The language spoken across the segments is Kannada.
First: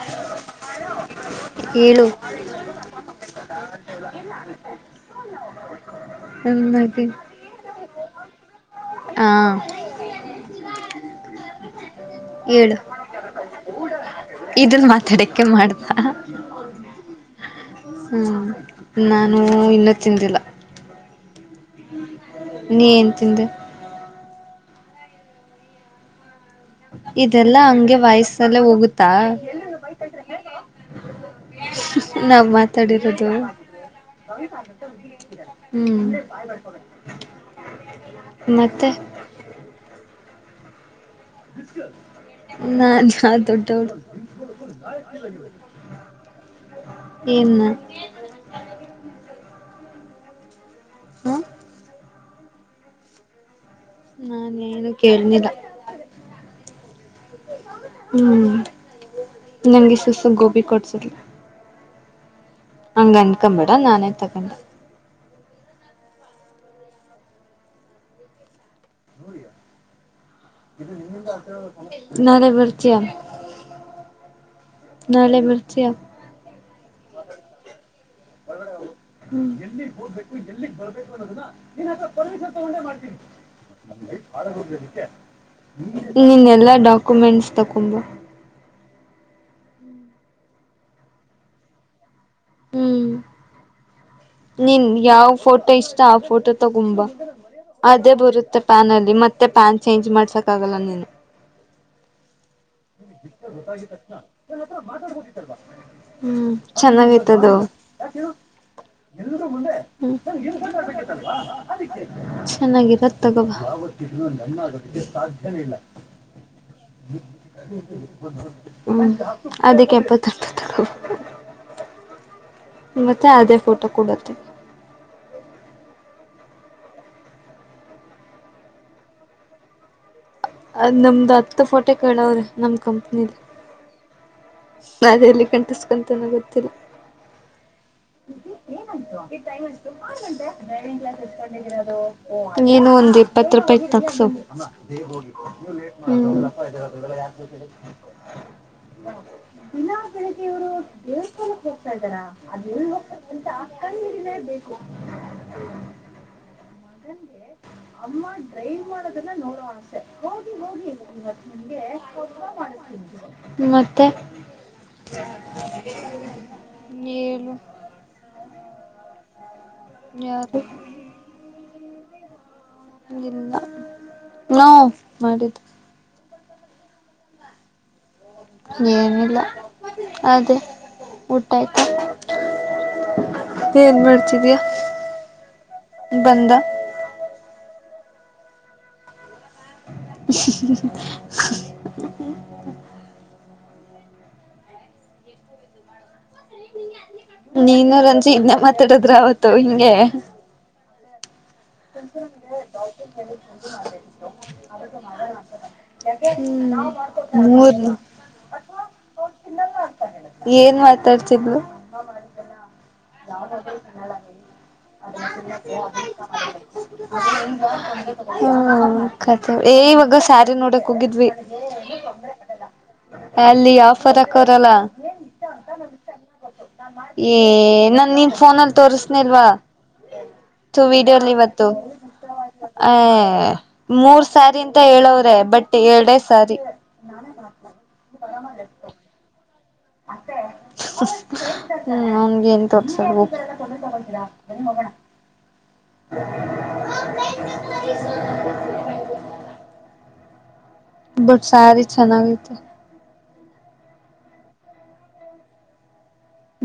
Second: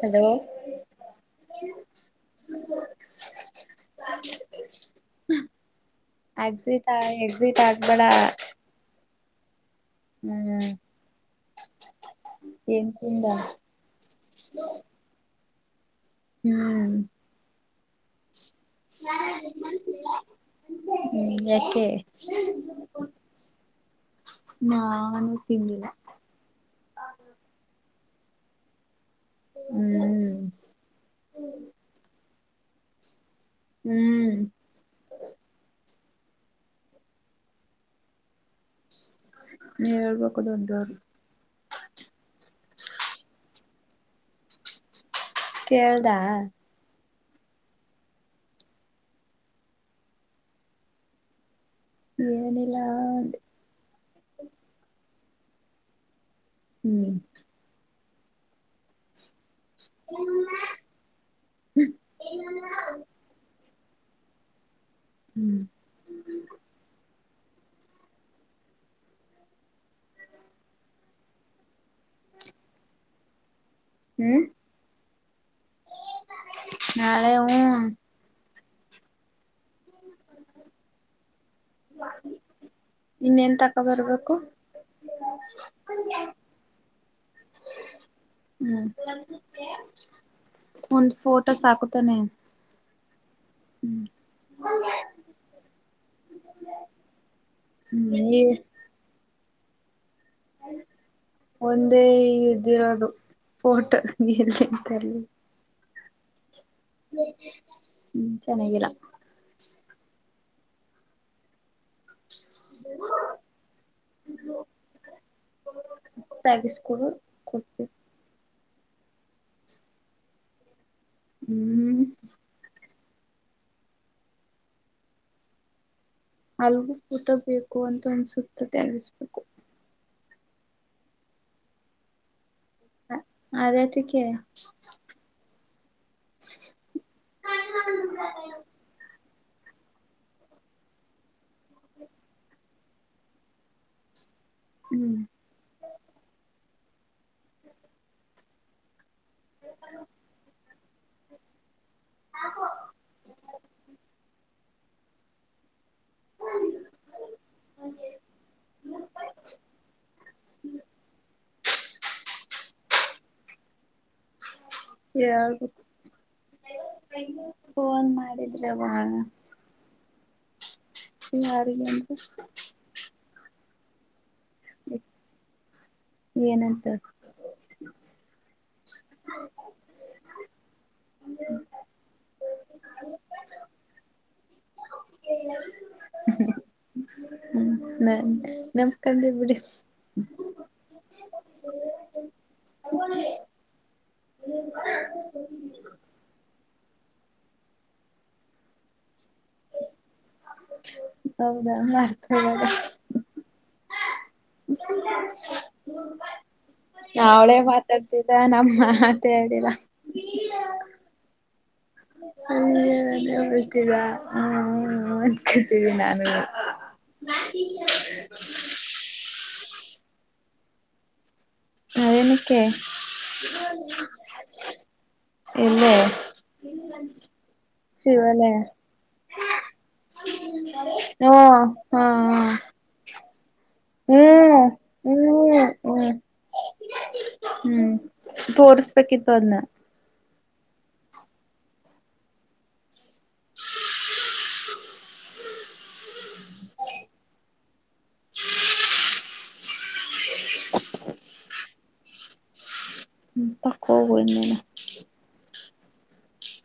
ಹಲೋ. ಹೇಳು [inaudible] ಎಕ್ಸಿಟ್ ಆ ನಮಗೆ ಎಕ್ಸಿಟ್ ಆಗ್ಬೇಡ. ಹಾ. ಹ್ಮ್. ಹೇಳು ಏನ್ ತಿಂದ ಇದನ್ ಮಾತಾಡಕ್ಕೆ ಮಾಡ್ದ. ಹ್ಮ್ ಹ್ಮ ನಾನು ಇನ್ನೂ ತಿಂದಿಲ್ಲ. ಹ್ಮ್ ಯಾಕೆ ನೀ ಏನ್ ತಿಂದೆ ನಾನು ತಿಂದಿಲ್ಲ. ಇದೆಲ್ಲಾ ಹಂಗೆ ವಯಸ್ಸಲ್ಲ ಹೋಗುತ್ತಾ. ಹ್ಮ್. ನಮ್ಮತ್. ಮಾತಾಡಿರೋದು. ಹ್ಮ್ ಹ್ಮ್ ಮತ್ತೆ ಹೇಳಬೇಕು ದೊಡ್ಡವರು. ನಾ ಯಾವ ದೊಡ್ಡೋರು. ಕೇಳ್ದಾ ಏನ್ನ. ಹಾ ಏನಲ್ಲ. ನಾನ್ ಏನು ಕೇಳಲಿಲ್ಲ. ಹ್ಮ್ ಹ್ಮ್ ನಂಗೆ ಸುಸು ಗೋಬಿ ಕೊಡ್ಸಿದ್ಲು. ಹಂಗ ಅಂದ್ಕೊಂಬೇಡ ನಾನೇ ತಗಂದೇ. ಹ್ಮ್. ನಾಳೆ ಬರ್ತಿಯ. ಹ್ಮ್. ನಾಳೆ ಬರ್ತಿಯಾ. ನಾಳೆ ಹೂ [unintelligible] ಇನ್ನೇನ್ ತಗೊಬರ್ಬೇಕು. ನಿನ್ ಎಲ್ಲಾ ಡಾಕ್ಯುಮೆಂಟ್ಸ್ ತಕೊಂಡು ಬಾ. ಹ್ಮ್ ಒಂದ ಫೋಟೋ ಸಾಕು ತಾನೇ. ಹ್ಮ್ [inaudible] ನೀನ್ ಯಾವ್ ಫೋಟೋ ಇಷ್ಟ ಆ ಫೋಟೋ ತಗೊಂಬ ಹ್ಮ್ ಅದೇ ಈ ಬರುತ್ತೆ ಪ್ಯಾನಲ್ಲಿ ಮತ್ತ. ಮತ್ತೆ ಪಾನ್ ಚೇಂಜ್ ಮಾಡ್ಸಕಕ್ಕಗಲ್ಲ ನೀನು. ಒಂದೇ ಇದ್ದಿರೋದು ಫೋಟೊ ಎಲ್ಲಿಂದ ತರ್ಲಿ. ಹ್ಮ್ ಚೆನ್ನಾಗೈತ ಅದು. ಹ್ಮ್ [unintelligible] ಚೆನ್ನಾಗಿಲ್ಲ ಚೆನ್ನಾಗಿರೋದು ತಕೊಂಡುಬಾ. ತೆಗಿಸ್ಕೊಡು. ಹ್ಮ್ ಅದಕ್ಕೆ ಏಪತ್ತು ರೂಪಾಯಿ ಹ್ಮ್ ಮತ್ತೆ ಅದೇ ಫೋಟೋ ಕೊಡು. ಅಲ್ಲುಗು ಫೋಟೋ ಬೇಕು ಅಂತ ಅನ್ನಿಸುತ್ತೆ ತೆಗಿಸಬೇಕು. ಅದ್ ನಮ್ದ್ ಹತ್ತು ಫೋಟೋ ಕೇಳವ್ರಿ ನಮ್ ಕಂಪನಿ ಅಲ್ಲಿ. ಅದ್ಯಾತಿಕ್ಯ. ಅದು ಏನುಕ್ಕೆ ಅಂತ ಗೊತ್ತಿಲ್ಲ. [unintelligible] ನೀನು ಒಂದು್ ಇಪ್ಪತ್ತು ರೂಪಾಯಿಗೆ ತಾಕಿಸ್ಸು. [unintelligible] ಹ್ಮ್ [unintelligible] ದಿನಾ ಬೆಳಿಗ್ಗೆ ಇವರು ದೇವಸ್ಥಾನ ಹೋಗ್ತಾ ಇದ್ದಾರ ಅದ ಎಲ್ಲಿ ಹೋಗ್ತರಂತ ಕಂಡಿಡಿಲ್ಲೆ ಬೇಕು [unintelligible] ಅಮ್ಮ ಡ್ರೈವ್ ಮಾಡೋದನ್ನ ನೋಡುವ ಆಸೆ ಹೋಗಿ- ಹೋಗಿ [unintelligible] [unintelligible] ಮತ್ತೆ ಹೇಳ್ಬೇಕು ಹೇಳು ಫೋನ್ ಮಾಡಿದ್ರವ್ವ ಯಾರು ಯಾರಿಗಾನಂತೆ ಇಲ್ಲ ಹು ಮಾಡಿದ್ವಿ ಏನಂತ ಏನಿಲ್ಲ ಅದೇ ಊಟಾಯ್ತ ಏನ್ ಮಾಡ್ತಿದಿಯ ಬಂದ ಹ್ಮ್ ನಾನ್ ನಮಕಂದೆ ಬಿಡಿ [unintelligible] ತಗೋರಿ [unintelligible] [unintelligible] ನೀನೂ ರಂಜಿ ಇನದ್ನೇ ಮಾತಾಡಿದ್ರ ಅವತ್ತು ಹಿಂಗೆ? ಹೌದಾ ಮರ್ತ ಇದೆದ [unintelligible] [unintelligible] ಹ [unintelligible] ಅವ್ಳೇ ಮೂರ್ ಮಾತಾಡ್ತಿದ್ದಳೆ ನನ್ ಮಾತೆ ಆಡಿಲ್ಲ ಏನ್ ಮಾತಾಡ್ತಿದ್ಲು? [unintelligible] [unintelligible] ಹ್ಮ್ ಹ್ಮ್ ಅಂದಕತೀವಿ ನಾನು ಹ್ಮ ಕಥ ಏ ಇವಾಗ ಸ್ಯಾರಿ ನೋಡಕ್ ಹೋಗಿದ್ವಿ ಅದೇನಕ್ಕೆ ಅಲ್ಲಿ ಆಫರ್ ಅಕೋರಲ್ಲ. ಎಲ್ಲೇ ಏ ನನ್ ನೀನ್ ಶಿವಾಲಯ ಫೋನಲ್ಲಿ ತೋಸ್ನಿಲ್ವಾ? [unintelligible] ವಿಡಿಯೋ ದಲ್ಲಿ ಹ್ಮ ಇವತ್ತು ಹಾ [unintelligible] ಆ ಮೂರ್ ಸಾರಿ ಹ್ಮ್ ಅಂತ ಹೇಳವ್ರೆ ಹ್ಮ್ ಬಟ್ ಹ್ಮ್ ಎರಡೆ ಸರಿ ಹ್ಮ್ ತೋರಸ್ಬೇಕಿತ್ತು ಅದ್ನ್ನ ಹ್ಮ್ ಅವನ್ಗೆ ಏನ ತೋರ್ಸೋದು ಹೋಗು [unintelligible] [unintelligible] [unintelligible] ಬಟ್ ಸಾರಿ ಚೆನ್ನಾಗೈತೆ ಹು ತಕೊ [unintelligible]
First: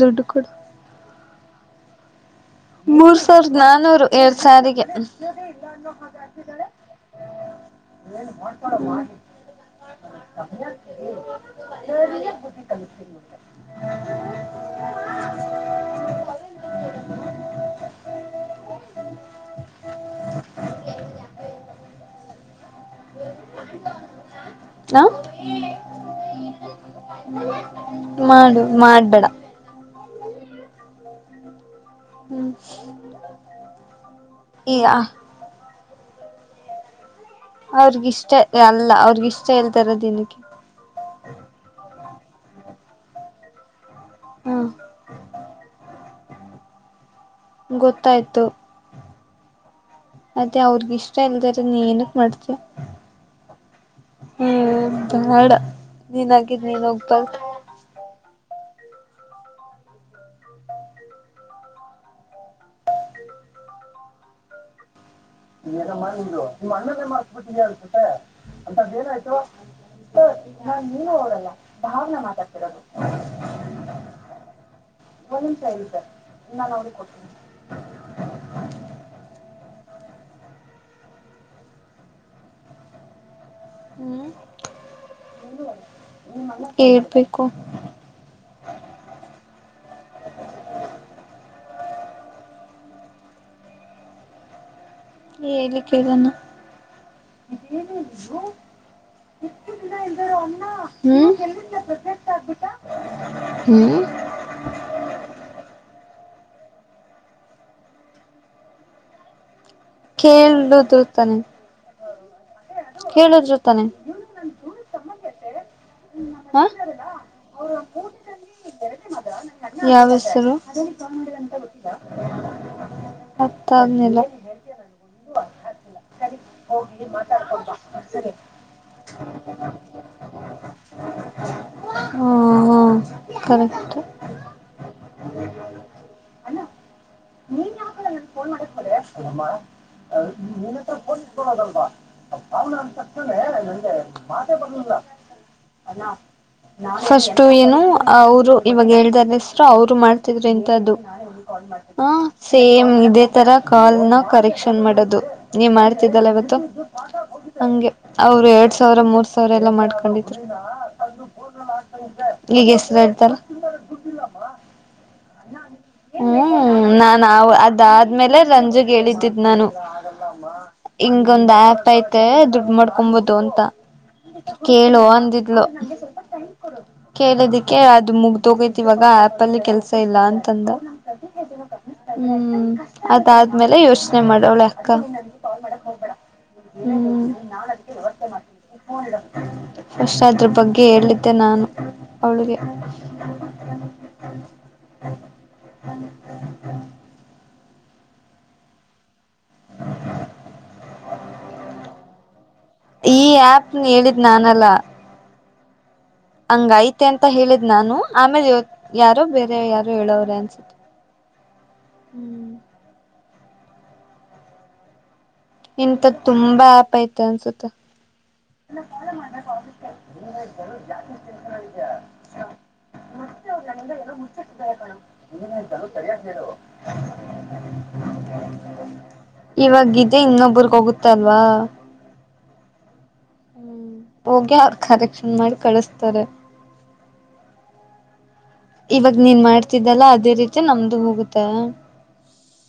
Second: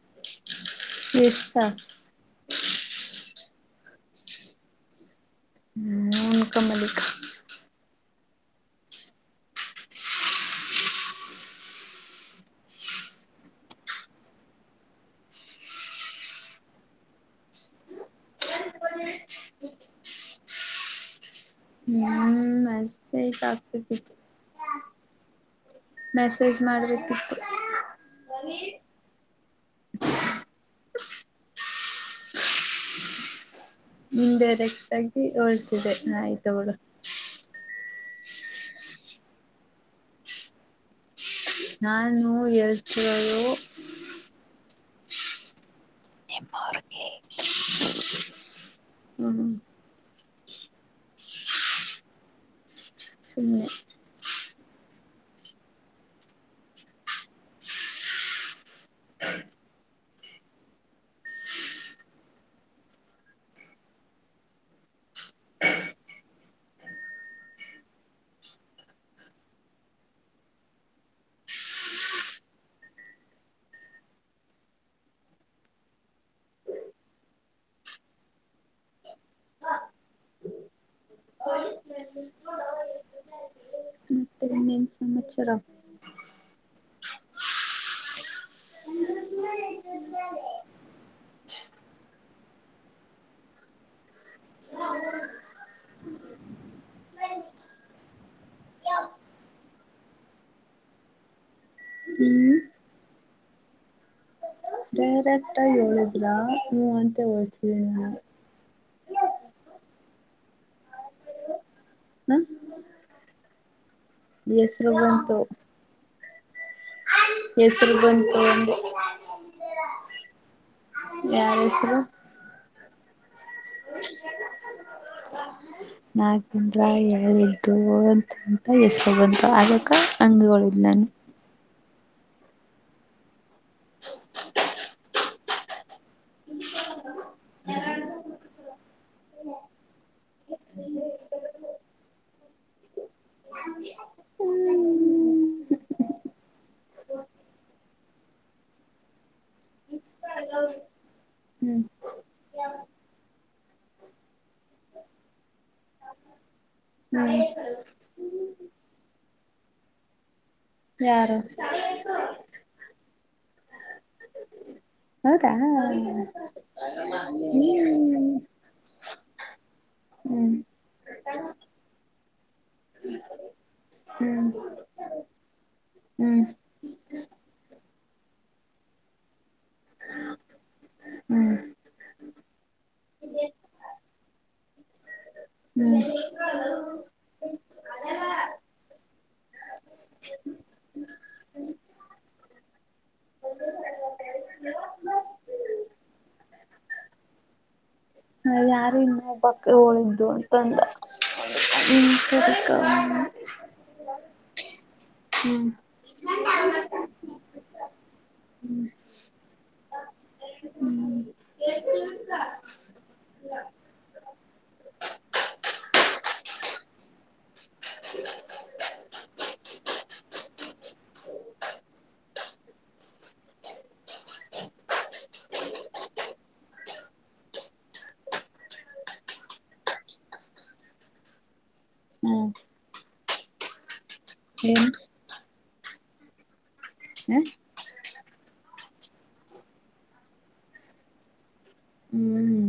ದುಡ್ಡು ಕೊಡು [unintelligible] ಮೂರ್ ಸಾವಿರದ ನಾನೂರು ಎರಡ್ ಸಾರಿ ಗೆ ಹ್ಮ್ ಉಣುಕನ್ ಮಲಿಕೋ ಏನ್ ಮಾಡ್ಕಡ ಮಾಡಿ [unintelligible] [unintelligible] [unintelligible] ಸರಿಯಾಗಿ ಬುದ್ದಿ ಕಳ್ಸ್ತೀನಿ [inaudible] [unintelligible] [unintelligible] [unintelligible] [unintelligible] ಹ್ಮ [unintelligible] ನೈಸ್ ಹಾ ಮೆಸೇಜ್ ಮಾಡ್ಬೇಕಿತ್ತು ಮಾಡು ಮಾಡ್ಬೇಡ [inaudible] [unintelligible] ಈ ಇನ್ಡೈರೆಕ್ಟ್ ಆಗಿ ಹೊಳ್ತಿದ್ದೆ ಆಯ್ತು ಬಿಡು. ಅವ್ರಗಿಷ್ಟ ಅಲ್ಲ ಅವ್ರಗಿಷ್ಟ ಇಲ್ಲದೆ ಇರೋದು ಏನುಕ್ಕೆ. ನಾನು ಹೇಳ್ತಿರೋದು. ಹ್ಮ ನಿಮ್ಮೋರಿಗೆ. ಗೊತ್ತಾಯಿತು. ಹ್ಮ್ ಹ್ಮ್ ಅದೇ ಅವ್ರಗ ಇಷ್ಟ ಇಲ್ಲದೆ ಇರೋದು ಏನಿಕ್ಕೆ ಮಾಡ್ತಿಯಾ. ಸುಮ್ನೆ. ಹ್ಮ್ ಬೇಡ ನೀನಾಗಿ ನೀನೇ ಹೋಗಬೇಡ. [unintelligible] [unintelligible] [unintelligible] [inaudible] ಹ್ಮ್ ಮತ್ತೆ ಇನ್ನೇನ್ ಸಮಾಚಾರ ಹೇಳ್ಬೇಕು. ಹೇಳಿ ಕೇಳೋಣ. ಹ್ಮ ಹ್ಮ್ ಡೈರೆಕ್ಟಾಗಿ ಹೇಳಿದ್ರಾ ಹು ಅಂತ ಹೇಳ್ತಿನಿ ನಿನಗೆ. ಕೇಳುದು ತಾನೆ. ಹ್ಮ ಕೇಳುದ್ರು ತಾನೆ. ಹೆಸರು ಬಂತು. ಹಾ. ಹೆಸರು ಬಂತೂ ಅಂದೇ. ಯಾವ ಹೆಸರು ಯಾರ ಹೆಸರು ಅರ್ಥ ಆಗ್ಲಿಲ್ಲ. ನಾ. ಅಂದ್ರ ಎದ್ದು ಹೋಗು ಅಂತ ಹೆಸರು ಬಂತ ಅದಕ್ಕೆ ಹಂಗ ಹೋಳಿದ್ದು ನಾನು. ಹು ಹು ಕರೆಕ್ಟ್. [unintelligible] [unintelligible] [unintelligible] ಫಸ್ಟ್ ಏನು ಅವರು ಇವಾಗ ಹೇಳ್ದಾರ ಹೆಸರು ಅವ್ರು ಮಾಡ್ತಿದ್ರಿ ಇಂತದ್ದು. ಹ್ಮ್ ಹ ಸೇಮ್ ಇದೇ ತರ ಕಾಲ್ ನ ಕರೆಕ್ಷನ್ ಮಾಡೋದು. ನೀವ್ ಮಾಡ್ತಿದ್ದಲ್ಲ ಇವತ್ತು. ಹ್ಮ್ ಹಂಗೆ ಅವರು ಎರಡ್ ಸಾವಿರ ಮೂರ್ ಸಾವಿರ ಎಲ್ಲ ಮಾಡ್ಕೊಂಡಿದ್ರು. ಯಾರು ಈಗ ಎಷ್ಟು ಹೇಳ್ತಾರ. ಹೌದಾ ಹ್ಮ್ ಹ್ಮ್ ನಾನು ಅವ ಅದಾದ್ಮೇಲೆ ರಂಜುಗೆ ಹೇಳದ್ದಿದ್ದು ನಾನು. ಇಂಗೊಂದಾ ಆ್ಯಪ್ ಐತೆ ದುಡ್ಡು ಮಾಡ್ಕೊಬೋದು ಅಂತ ಹ್ಮ್ ಕೇಳು ಅಂದಿದ್ಲು. ಹ್ಮ್ ಹ್ಮ್ ಕೇಳದಿಕ್ಕೆ ಅದು ಮುಗ್ದೋಗೈತಿ ಇವಾಗ ಆ್ಯಪಲ್ಲಿ ಕೆಲ್ಸ ಇಲ್ಲ ಅಂತಂದ. ಹ್ಮ್. ಹ್ಮ್ ಅದಾದ್ಮೇಲೆ ಯೋಚನೆ ಮಾಡೋಳೆ ಅಕ್ಕ. ಹ್ಮ್ ಹ್ಮ್. ಫಸ್ಟ್ ಅದ್ರ ಬಗ್ಗೆ ಹೇಳಿದ್ದೆ ನಾನು ಅವಳಿಗೆ. ಯಾರು ಇನ್ನೊಬ್ಬ ಅಕ್ಕ ಹೋಳಿದ್ದು ಅಂತಂದ ಹ್ಮ ಸರಿ ಕವ ಹ್ಮ ಹೇಳಿದ್ ನಾನಲ್ಲಾ. ಹ್ಮ್. ಹಂಗ ಐತೆ ಅಂತ ಹೇಳಿದ್ ನಾನು ಆಮೇಲೆ ಯಾರೋ ಬೇರೆ ಯಾರು ಹೇಳೋರೆ ಅನ್ಸುತ್ತ. [unintelligible] ಇಂತದು ತುಂಬಾ ಆಪ್ ಅಯ್ತೆ ಅನ್ನಿಸುತ್ತೆ. [unintelligible] [unintelligible] [unintelligible] ಇವಾಗೇ ಇದೆ ಇನ್ನೊಬ್ರಗ ಹೋಗುತ್ತಲ್ವಾ. ಹ್ಮ ಹೋಗಿ ಅವರು ಕರೆಕ್ಷನ್ ಮಾಡಿ ಕಳಿಸತಾರೆ. ಹ್ಮ. ಇವಾಗ ನೀನ್ ಮಾಡ್ತಿದ್ದಲ್ಲ ಅದೇ ರೀತಿ ನಮ್ದು ಮುಗುತ್ತ. ಹ್ಮ್ಮ್.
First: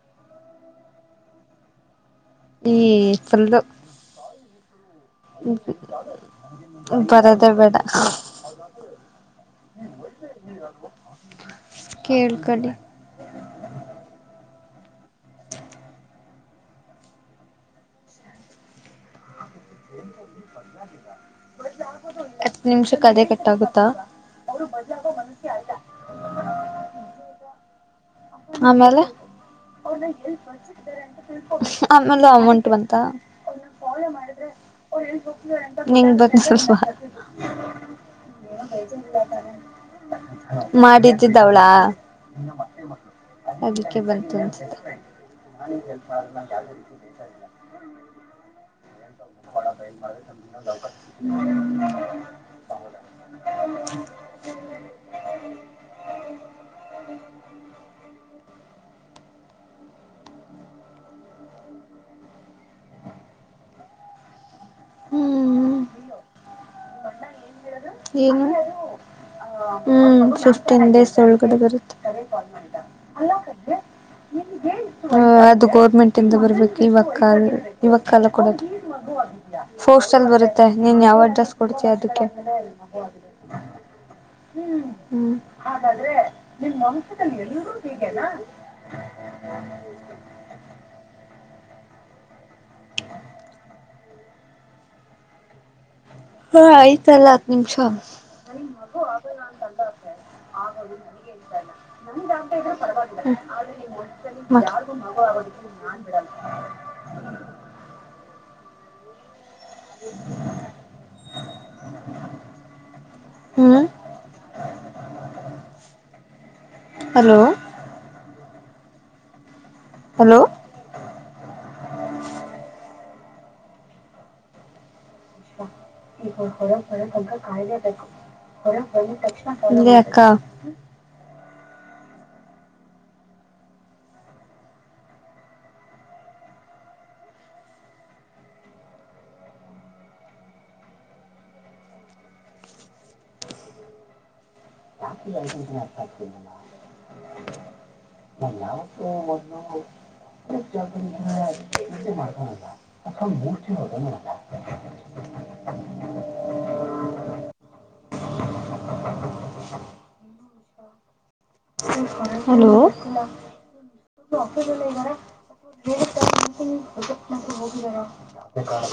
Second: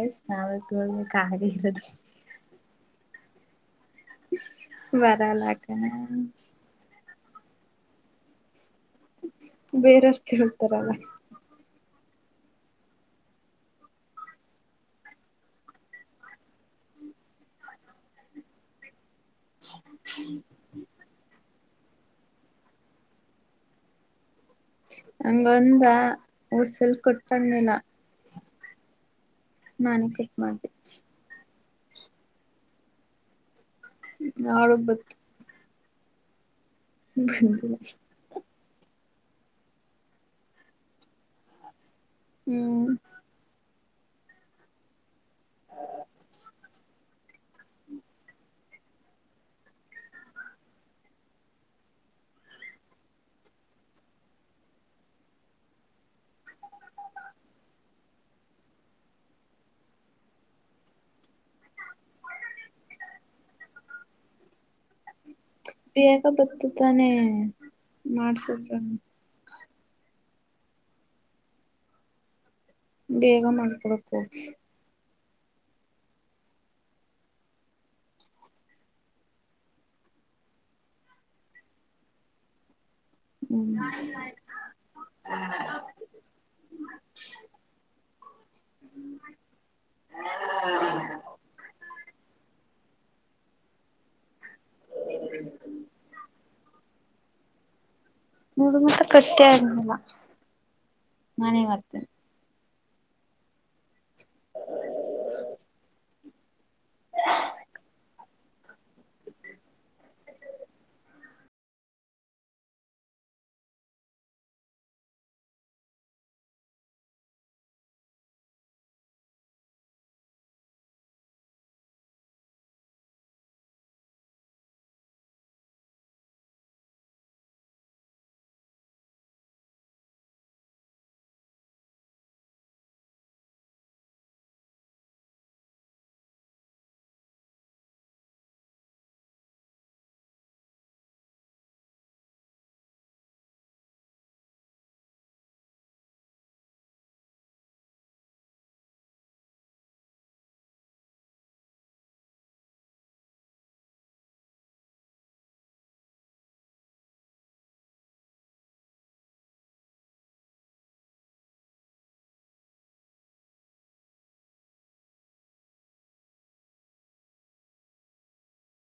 [unintelligible] ಈ [unintelligible] ಬರಲ್ಲ ಕಣೆ. ಬರೋದೇ ಬೇಡ. ಬೇರೆಯವ್ರ್ ಕೇಳ್ತಾರಲ್ಲ ಕೇಳಕಲ್ಲಿ [inaudible] ಹತ್ತು ನಿಮಿಷಕ ಅದೆ ಕಟ್ಟಾಗುತ್ತಾ. ಹಂಗೊಂದ ಉಸಿಲ್ ಕೊಟ್ಟಂಗಿಲ್ಲ. ಆಮೇಲೆ. ನಾನು ಪಿಕ್ ಮಾಡಿದೆ. ಆಮೇಲೆ ಅಮೌಂಟ್ ಬಂತ. ಅವಳಗ್ ಬತ್ತು ನಿಂಗೆ ಬಂದಿಲ್ವ. [inaudible] ಮಾಡಿದ್ದಿದ್ದವಳ. ಹ್ಮ್ ಅದಿಕ್ಕೆ ಬಂತು ಅನ್ನಿಸುತ್ತೆ. [unintelligible] ಹ್ಮ್ ಬೇಗ ಬತ್ತು ತಾನೆ ಏನು ಮಾಡ್ಸಿದ್ರ. ಹ್ಮ್ ಫಿಫ್ಟೀನ್ ಡೇಸ್ ಒಳಗಡೆ ಬರುತ್ತೆ. [unintelligible] ಬೇಗ ಮಾಡಿ ಕೊಡೋಕೆ ಹೋಗಿ ಅದು ಗೌರ್ಮೆಂಟಿಂದ ಬರಬೇಕು ಇವಾಗ ಕಾಲ ಇವಾಗ ಕಾಲ ಕೊಡೋದು. ಫೋಸ್ಟ್ ಅಲ್ ಬರುತ್ತೆ ನೀನ್ ಯಾವ ಅಡ್ರೆಸ್ ಕೊಡ್ತೀಯ ಅದಕ್ಕೆ. ಹ್ಮ್. ಹ್ಮ್ [unintelligible] [inaudible] ಹಾ ಆಯ್ತಲ್ಲ ಹತ್ತು ನಿಮಿಷ. ಹುಡುಗ ಮಾತ್ರ ಕಷ್ಟೇ ಆಗಲ್ಲ ನಾನೇ ಮಾಡ್ತೇನೆ [unintelligible] [unintelligible] [inaudible] ಹ್ಮ್. ಹಲೋ. ಹಲೋ [unintelligible] ಹೇ ಅಕ್ಕಾ. [unintelligible] [inaudible] [unintelligible] [unintelligible] [inaudible] ಹಲೋ [unintelligible]